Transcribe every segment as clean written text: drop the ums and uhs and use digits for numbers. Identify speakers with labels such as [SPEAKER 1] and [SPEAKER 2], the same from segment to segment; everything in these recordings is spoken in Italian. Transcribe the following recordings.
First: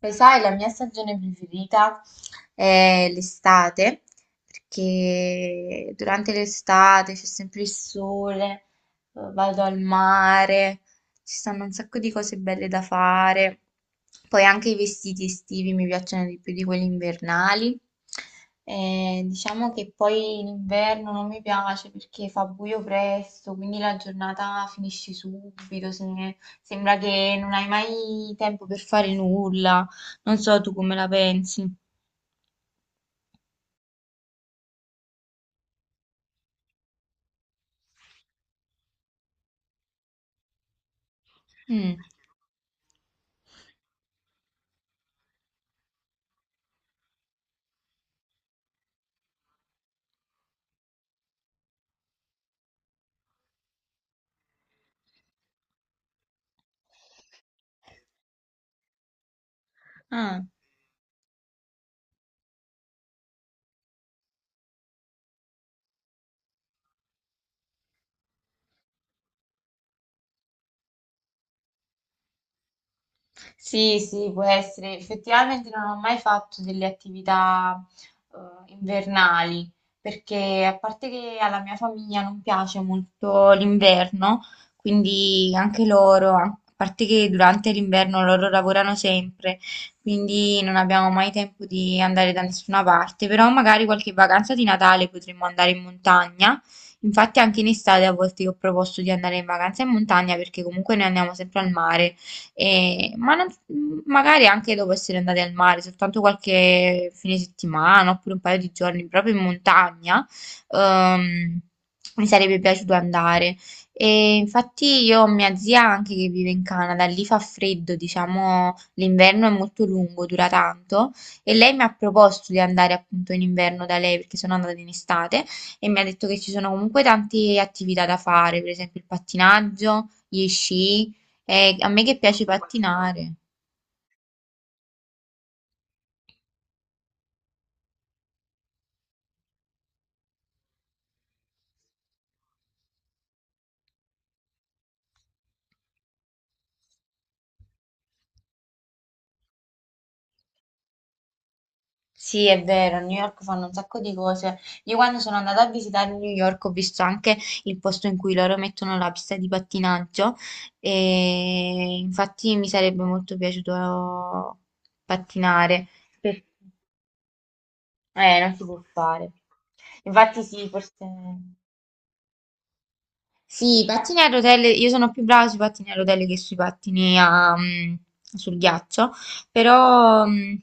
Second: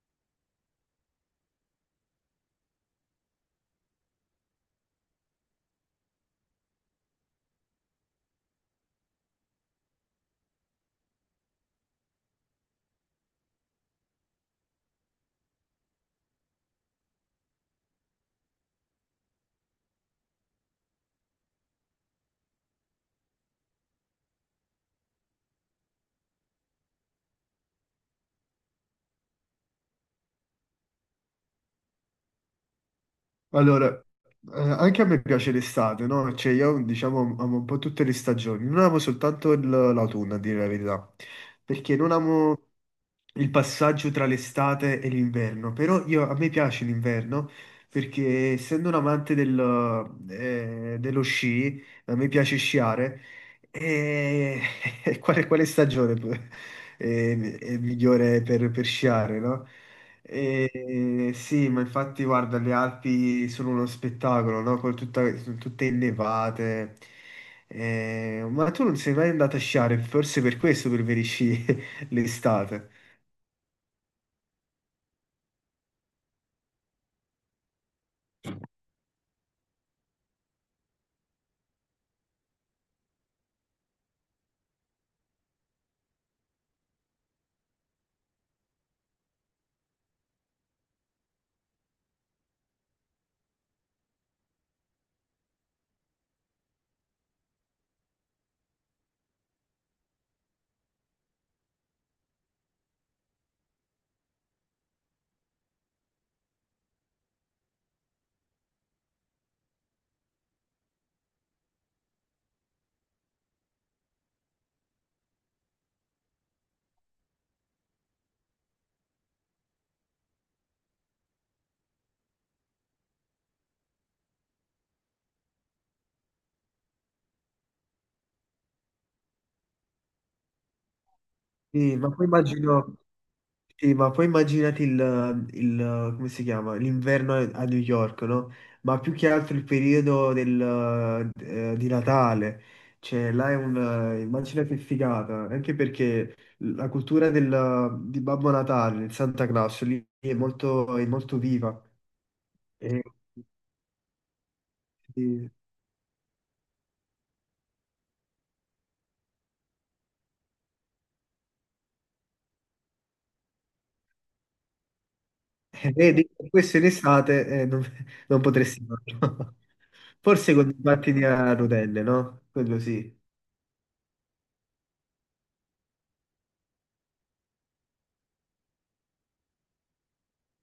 [SPEAKER 1] Lo sai, la mia stagione preferita è l'estate, perché durante l'estate c'è sempre il sole, vado al mare, ci stanno un sacco di cose belle da fare. Poi anche i vestiti estivi mi piacciono di più di quelli invernali. Diciamo che poi l'inverno non mi piace perché fa buio presto, quindi la giornata finisce subito, sembra che non hai mai tempo per fare nulla. Non so tu come la pensi.
[SPEAKER 2] Allora, anche a me piace l'estate, no? Cioè io diciamo amo un po' tutte le stagioni, non amo soltanto l'autunno, a dire la verità,
[SPEAKER 1] Mm.
[SPEAKER 2] perché non amo il passaggio tra l'estate e l'inverno, però a me piace l'inverno perché essendo un amante dello sci, a me piace sciare e e quale stagione è migliore per sciare, no?
[SPEAKER 1] Ah.
[SPEAKER 2] E, sì, ma infatti guarda, le Alpi sono uno spettacolo, no? Con sono tutte innevate. Ma tu non sei mai andato a sciare, forse per questo preferisci l'estate.
[SPEAKER 1] Sì, sì, può essere. Effettivamente non ho mai fatto delle attività invernali, perché a parte che alla mia famiglia non piace molto l'inverno, quindi anche loro, a parte che durante l'inverno loro lavorano sempre, quindi non abbiamo mai tempo di andare da nessuna parte, però magari qualche vacanza di Natale potremmo andare in montagna. Infatti anche in estate a volte io ho proposto di andare in vacanza in montagna perché comunque noi andiamo sempre al mare. E- ma non- magari anche dopo essere andati al mare, soltanto qualche fine settimana oppure un paio di giorni proprio in montagna, ehm, mi sarebbe piaciuto andare. E infatti io ho mia zia anche che vive in Canada, lì fa freddo, diciamo, l'inverno è molto lungo, dura tanto e lei mi ha proposto di andare appunto in inverno da lei perché sono andata in estate e mi ha detto che ci sono comunque tante attività da fare, per esempio il pattinaggio, gli sci, a
[SPEAKER 2] Sì,
[SPEAKER 1] me
[SPEAKER 2] ma
[SPEAKER 1] che
[SPEAKER 2] poi
[SPEAKER 1] piace
[SPEAKER 2] immagino.
[SPEAKER 1] pattinare.
[SPEAKER 2] Sì, ma poi immaginati come si chiama? L'inverno a New York, no? Ma più che altro il periodo di Natale. Cioè, là è immagina che figata, anche perché la cultura di Babbo Natale, del Santa Claus, lì è molto, viva.
[SPEAKER 1] Sì, è vero, a
[SPEAKER 2] E,
[SPEAKER 1] New York fanno un sacco di cose. Io quando sono
[SPEAKER 2] e-
[SPEAKER 1] andata a visitare New York ho visto anche il posto in cui loro mettono la pista di pattinaggio e infatti mi sarebbe molto piaciuto pattinare.
[SPEAKER 2] e
[SPEAKER 1] Per-
[SPEAKER 2] questo in estate non, non
[SPEAKER 1] Non si può
[SPEAKER 2] potresti
[SPEAKER 1] fare.
[SPEAKER 2] farlo.
[SPEAKER 1] Infatti
[SPEAKER 2] Forse
[SPEAKER 1] sì,
[SPEAKER 2] con i
[SPEAKER 1] forse...
[SPEAKER 2] pattini a rotelle, no? Quello sì.
[SPEAKER 1] Sì, i pattini a rotelle, io sono più brava sui pattini a rotelle che sui pattini a, sul ghiaccio, però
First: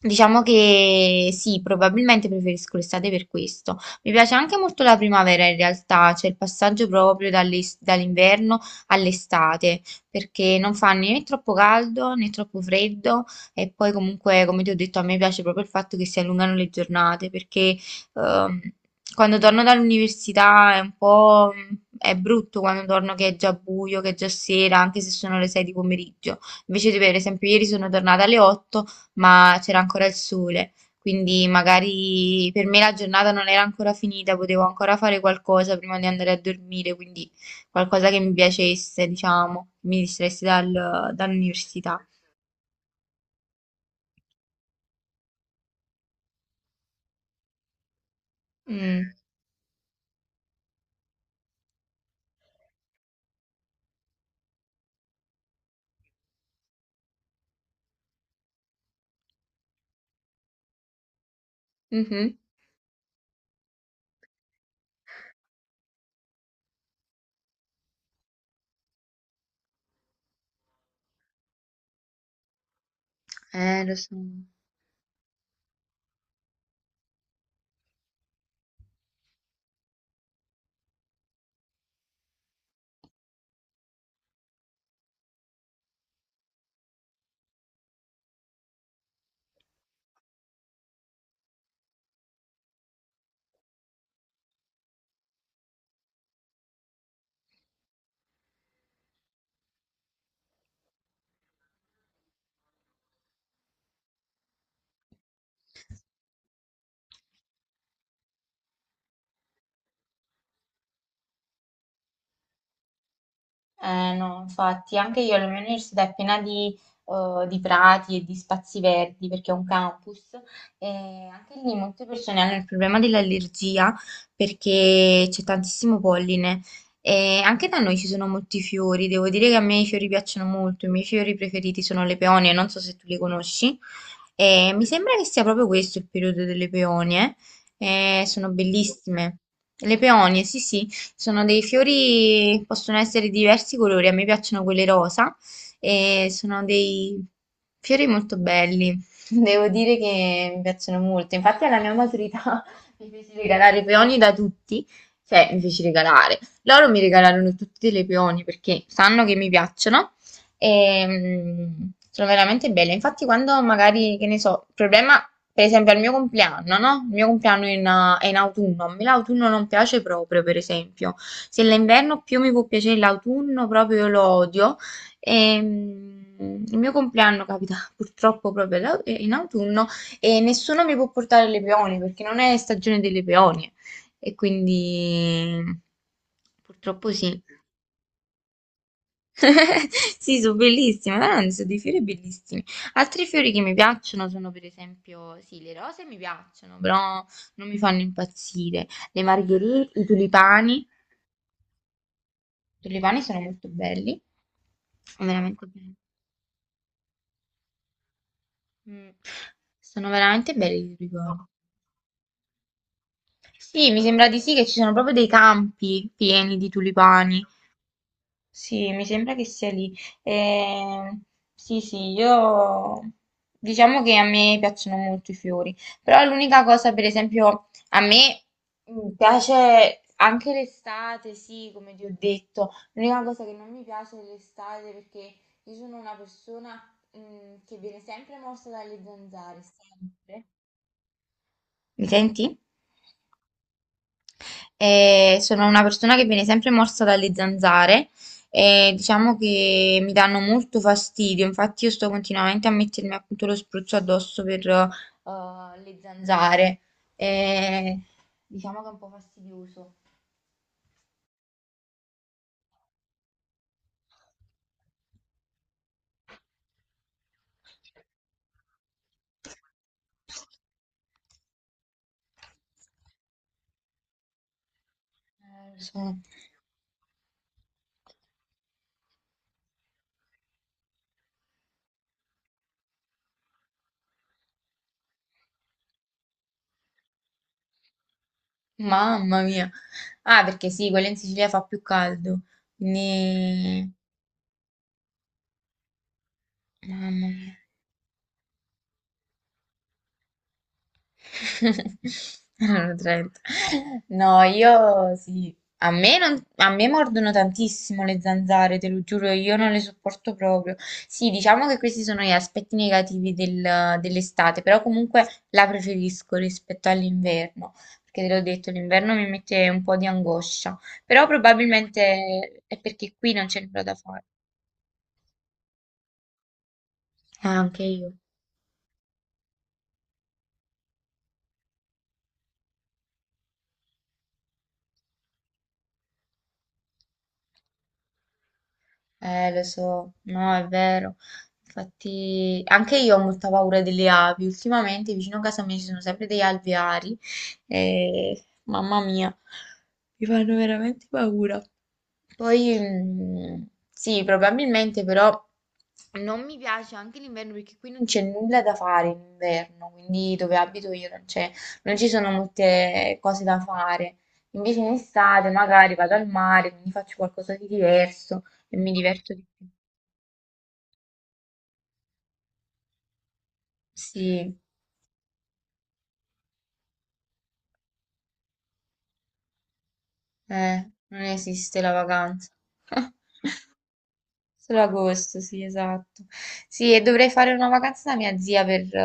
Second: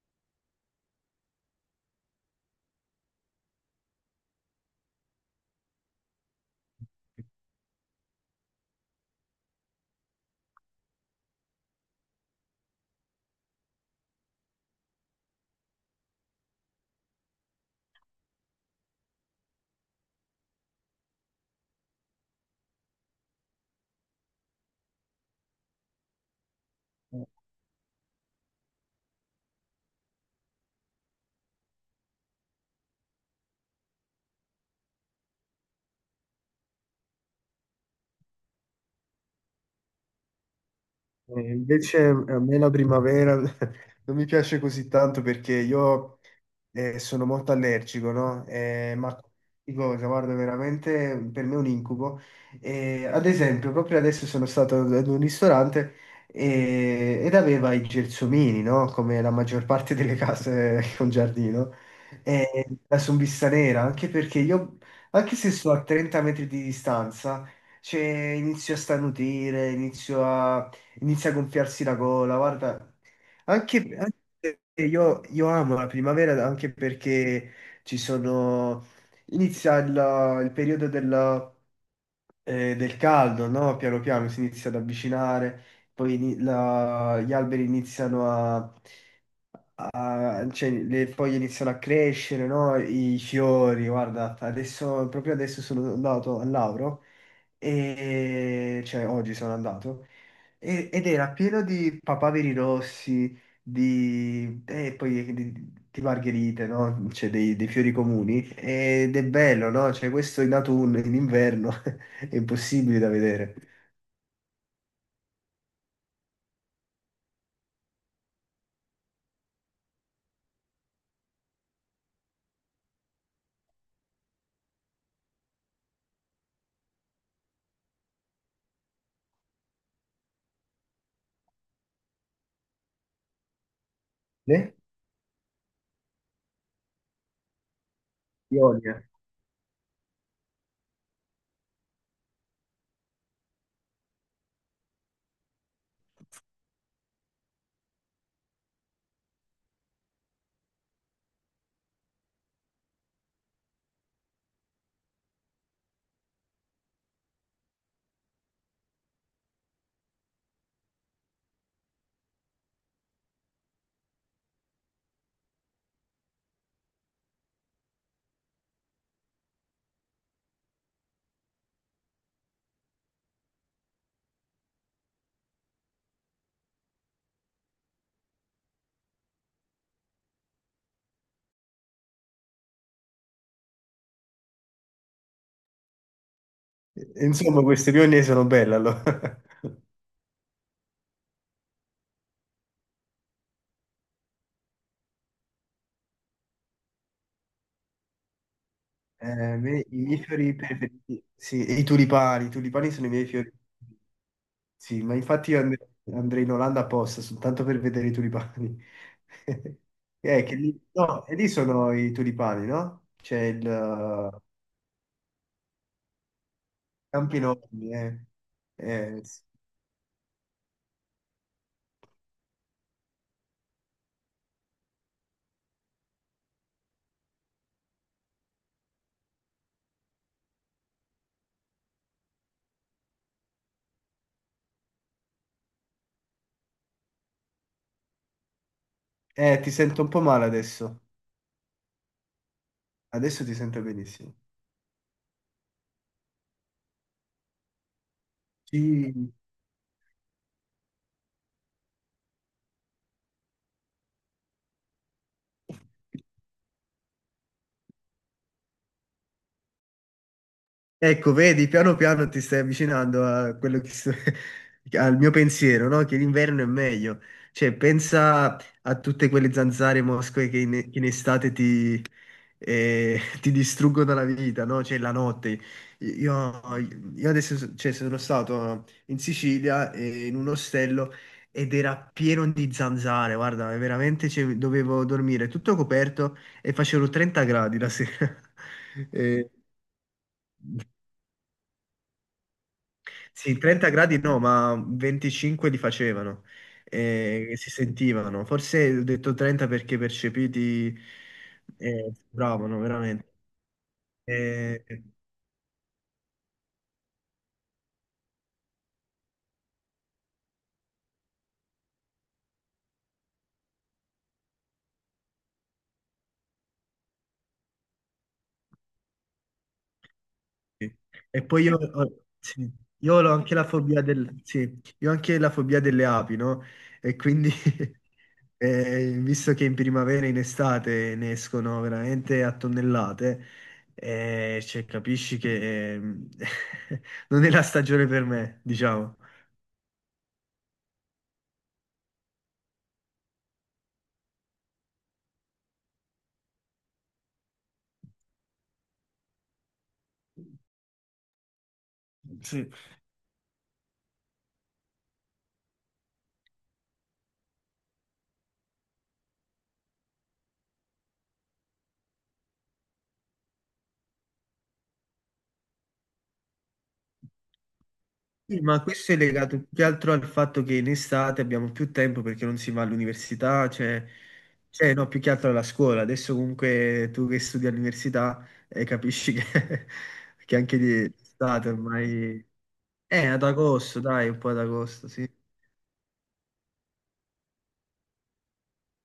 [SPEAKER 1] diciamo che sì, probabilmente preferisco l'estate per questo. Mi piace anche molto la primavera in realtà, cioè il passaggio proprio dall'inverno all'estate, perché non fa né troppo caldo né troppo freddo e poi comunque, come ti ho detto, a me piace proprio il fatto che si allungano le giornate, perché Ehm, quando torno dall'università è un po'... è brutto quando torno che è già buio, che è già sera, anche se sono le 6 di pomeriggio. Invece, per esempio, ieri sono tornata alle 8, ma c'era ancora il sole. Quindi magari per me la giornata non era ancora finita, potevo ancora fare qualcosa prima di andare a dormire, quindi qualcosa che mi piacesse, diciamo, mi distraesse
[SPEAKER 2] E invece
[SPEAKER 1] dall'università.
[SPEAKER 2] a me la primavera non mi piace così tanto perché io sono molto allergico, no? Eh,
[SPEAKER 1] Mm.
[SPEAKER 2] ma di cosa, guarda, veramente per me è un incubo. Ad esempio, proprio adesso sono stato ad un ristorante ed aveva i gelsomini, no? Come la maggior parte delle case con giardino.
[SPEAKER 1] Mhm.
[SPEAKER 2] E la sombista nera, anche perché io, anche se sto a 30 metri di distanza, cioè, inizio a starnutire, inizio a inizia a gonfiarsi la gola, guarda. Anche,
[SPEAKER 1] Lo so.
[SPEAKER 2] anche io, amo la primavera anche perché ci sono... Inizia il periodo del caldo, no? Piano piano si inizia ad avvicinare, poi gli alberi iniziano a... cioè, le foglie iniziano a crescere, no? I fiori, guarda. Adesso, proprio adesso sono andato al Lauro e cioè oggi sono andato ed era pieno di papaveri rossi, e poi di margherite, no? Cioè dei fiori comuni ed è bello, no? Cioè questo in autunno, in inverno è impossibile da vedere.
[SPEAKER 1] No, infatti, anche io la mia università è piena di prati e di spazi verdi perché è un campus e anche lì molte persone hanno il problema dell'allergia perché c'è tantissimo polline e anche da noi ci sono molti fiori, devo dire che a me i fiori piacciono molto, i miei fiori preferiti sono le peonie, non so se tu li conosci, e
[SPEAKER 2] Eh?
[SPEAKER 1] mi sembra che sia proprio questo il periodo delle peonie. Sono
[SPEAKER 2] Pionie.
[SPEAKER 1] bellissime. Le peonie, sì, sì. Sono dei fiori, possono essere di diversi colori, a me piacciono quelli rosa e sono dei fiori molto belli. Devo dire che mi piacciono molto. Infatti alla mia maturità mi feci regalare i peoni da tutti, cioè mi feci regalare. Loro mi regalarono tutti delle peoni perché sanno che mi piacciono e, sono veramente belle. Infatti, quando magari, che ne so, il problema, per esempio, al mio compleanno, no? Il mio compleanno è in autunno. A me l'autunno non piace proprio, per esempio. Se l'inverno più mi può piacere l'autunno, proprio io lo odio. E, il mio compleanno capita purtroppo proprio in autunno e nessuno mi può portare le peonie perché non è stagione delle peonie. E quindi purtroppo sì.
[SPEAKER 2] Insomma, queste pionie sono belle allora.
[SPEAKER 1] Sì, sono bellissime, veramente sono dei fiori bellissimi. Altri fiori che mi piacciono sono per esempio, sì, le rose mi piacciono, però non mi fanno impazzire. Le
[SPEAKER 2] Eh, me-
[SPEAKER 1] margherite,
[SPEAKER 2] i miei fiori
[SPEAKER 1] i
[SPEAKER 2] preferiti, sì, e i tulipani, sono i
[SPEAKER 1] tulipani
[SPEAKER 2] miei
[SPEAKER 1] sono
[SPEAKER 2] fiori.
[SPEAKER 1] molto belli,
[SPEAKER 2] Sì, ma
[SPEAKER 1] sono
[SPEAKER 2] infatti
[SPEAKER 1] veramente belli.
[SPEAKER 2] andrei in Olanda apposta, soltanto per vedere i tulipani.
[SPEAKER 1] Mm. Sono veramente
[SPEAKER 2] Che lì,
[SPEAKER 1] belli i
[SPEAKER 2] no, e
[SPEAKER 1] tulipani.
[SPEAKER 2] lì sono i tulipani, no? C'è il
[SPEAKER 1] Sì, mi sembra di sì che ci sono proprio dei campi pieni di
[SPEAKER 2] Campi
[SPEAKER 1] tulipani.
[SPEAKER 2] enormi, eh.
[SPEAKER 1] Sì, mi sembra
[SPEAKER 2] Sì.
[SPEAKER 1] che sia lì. Ehm, sì, sì, io diciamo che a me piacciono molto i fiori, però l'unica cosa, per esempio, a me piace anche l'estate, sì, come ti ho detto, l'unica cosa che non mi piace è l'estate perché io sono una persona, che viene sempre morsa dalle zanzare,
[SPEAKER 2] Ti sento un po'
[SPEAKER 1] sempre.
[SPEAKER 2] male adesso.
[SPEAKER 1] Mi senti?
[SPEAKER 2] Adesso ti sento benissimo.
[SPEAKER 1] E sono una persona che viene sempre morsa dalle zanzare e
[SPEAKER 2] Sì.
[SPEAKER 1] diciamo che mi danno molto fastidio, infatti io sto continuamente a mettermi appunto lo spruzzo addosso per le zanzare. E diciamo che è un po' fastidioso.
[SPEAKER 2] Ecco, vedi, piano piano ti stai avvicinando a quello che al mio pensiero, no? Che l'inverno è meglio. Cioè, pensa a tutte quelle zanzare e mosche che in estate e ti distruggono la vita, no? Cioè la notte.
[SPEAKER 1] Lo so.
[SPEAKER 2] Io, io adesso cioè, sono stato in Sicilia in un ostello ed era pieno di zanzare, guarda, veramente cioè, dovevo dormire tutto coperto e facevano 30 gradi la sera.
[SPEAKER 1] Mamma
[SPEAKER 2] Eh,
[SPEAKER 1] mia. Ah, perché sì, quella in Sicilia fa più caldo.
[SPEAKER 2] sì, 30
[SPEAKER 1] Quindi...
[SPEAKER 2] gradi no, ma 25 li facevano.
[SPEAKER 1] Mamma mia.
[SPEAKER 2] Si sentivano, forse ho detto 30 perché percepiti bravano
[SPEAKER 1] Erano
[SPEAKER 2] veramente.
[SPEAKER 1] 30. No,
[SPEAKER 2] Eh,
[SPEAKER 1] io sì. A me, non- a me mordono tantissimo le zanzare, te lo giuro, io non le sopporto proprio. Sì, diciamo che questi sono gli aspetti negativi dell'estate, però comunque la preferisco rispetto all'inverno, perché te l'ho detto, l'inverno mi mette un po' di angoscia,
[SPEAKER 2] Sì.
[SPEAKER 1] però
[SPEAKER 2] E poi io,
[SPEAKER 1] probabilmente
[SPEAKER 2] sì,
[SPEAKER 1] è perché
[SPEAKER 2] io
[SPEAKER 1] qui
[SPEAKER 2] ho
[SPEAKER 1] non
[SPEAKER 2] anche
[SPEAKER 1] c'è
[SPEAKER 2] la
[SPEAKER 1] nulla da
[SPEAKER 2] fobia
[SPEAKER 1] fare.
[SPEAKER 2] sì, io ho anche la fobia delle api, no? E quindi,
[SPEAKER 1] Ah, anche io.
[SPEAKER 2] visto che in primavera e in estate ne escono veramente a tonnellate, capisci che non è la stagione per me, diciamo.
[SPEAKER 1] Lo so, no, è vero. Infatti, anche io ho molta paura delle api. Ultimamente vicino a casa mia ci sono sempre degli alveari e mamma mia, mi fanno veramente paura.
[SPEAKER 2] Sì.
[SPEAKER 1] Poi sì, probabilmente però non mi piace anche l'inverno perché qui non c'è nulla da fare in inverno, quindi dove abito io non c'è, non ci sono molte cose da fare. Invece in estate magari vado al mare, quindi faccio qualcosa di diverso
[SPEAKER 2] Sì,
[SPEAKER 1] e
[SPEAKER 2] ma
[SPEAKER 1] mi
[SPEAKER 2] questo è
[SPEAKER 1] diverto di
[SPEAKER 2] legato
[SPEAKER 1] più.
[SPEAKER 2] più che altro al fatto che in estate abbiamo più tempo perché non si va all'università,
[SPEAKER 1] Sì,
[SPEAKER 2] cioè, no, più che altro alla scuola. Adesso comunque tu che studi all'università capisci che, che anche di
[SPEAKER 1] non
[SPEAKER 2] estate
[SPEAKER 1] esiste la
[SPEAKER 2] ormai...
[SPEAKER 1] vacanza.
[SPEAKER 2] Ad agosto, dai, un po' ad
[SPEAKER 1] Solo
[SPEAKER 2] agosto, sì.
[SPEAKER 1] agosto, sì, esatto. Sì, e dovrei fare una vacanza da mia zia per,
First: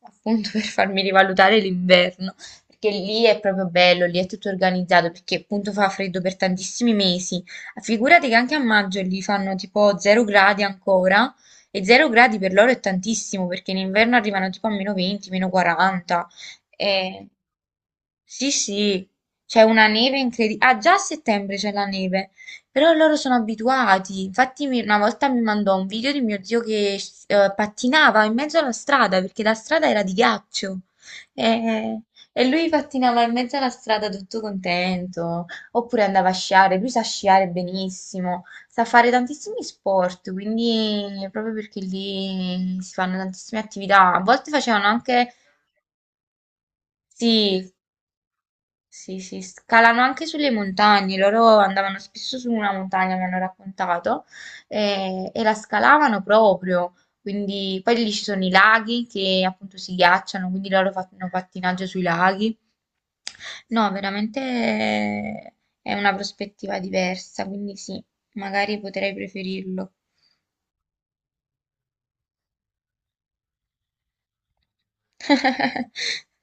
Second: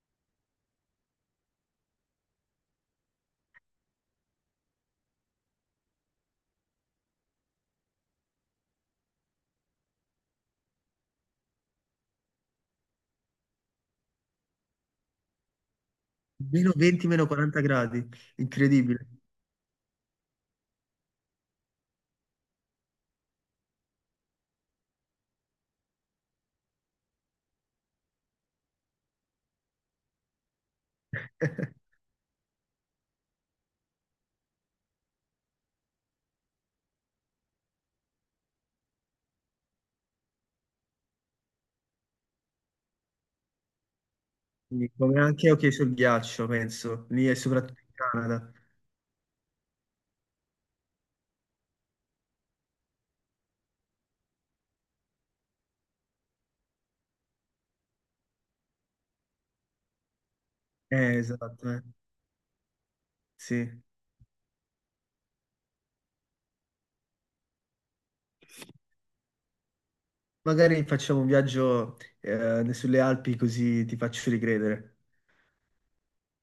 [SPEAKER 1] appunto, per farmi rivalutare l'inverno, perché lì è proprio bello, lì è tutto organizzato, perché appunto fa freddo per tantissimi mesi. Figurati che anche a maggio lì fanno tipo 0 gradi ancora, e 0 gradi per loro è tantissimo, perché in inverno arrivano tipo a meno 20, meno 40.
[SPEAKER 2] Meno 20, meno 40 gradi,
[SPEAKER 1] Sì,
[SPEAKER 2] incredibile.
[SPEAKER 1] sì, c'è una neve incredibile. Ah, già a settembre c'è la neve, però loro sono abituati. Infatti una volta mi mandò un video di mio zio che pattinava in mezzo alla strada, perché la strada era di ghiaccio. E, e lui pattinava in mezzo alla strada tutto contento, oppure andava a sciare, lui sa sciare benissimo, sa fare tantissimi sport, quindi proprio perché lì si fanno tantissime attività. A volte facevano
[SPEAKER 2] Quindi, come
[SPEAKER 1] anche...
[SPEAKER 2] anche ok sul ghiaccio, penso, lì e
[SPEAKER 1] Sì,
[SPEAKER 2] soprattutto in Canada.
[SPEAKER 1] sì, sì, scalano anche sulle montagne, loro andavano spesso su una montagna, mi hanno raccontato, e la scalavano proprio, quindi poi lì ci sono i laghi che appunto si ghiacciano, quindi loro fanno
[SPEAKER 2] Esatto, eh.
[SPEAKER 1] pattinaggio sui laghi.
[SPEAKER 2] Sì.
[SPEAKER 1] No, veramente è una prospettiva diversa, quindi sì, magari potrei preferirlo.
[SPEAKER 2] Magari facciamo un viaggio sulle Alpi così ti faccio ricredere.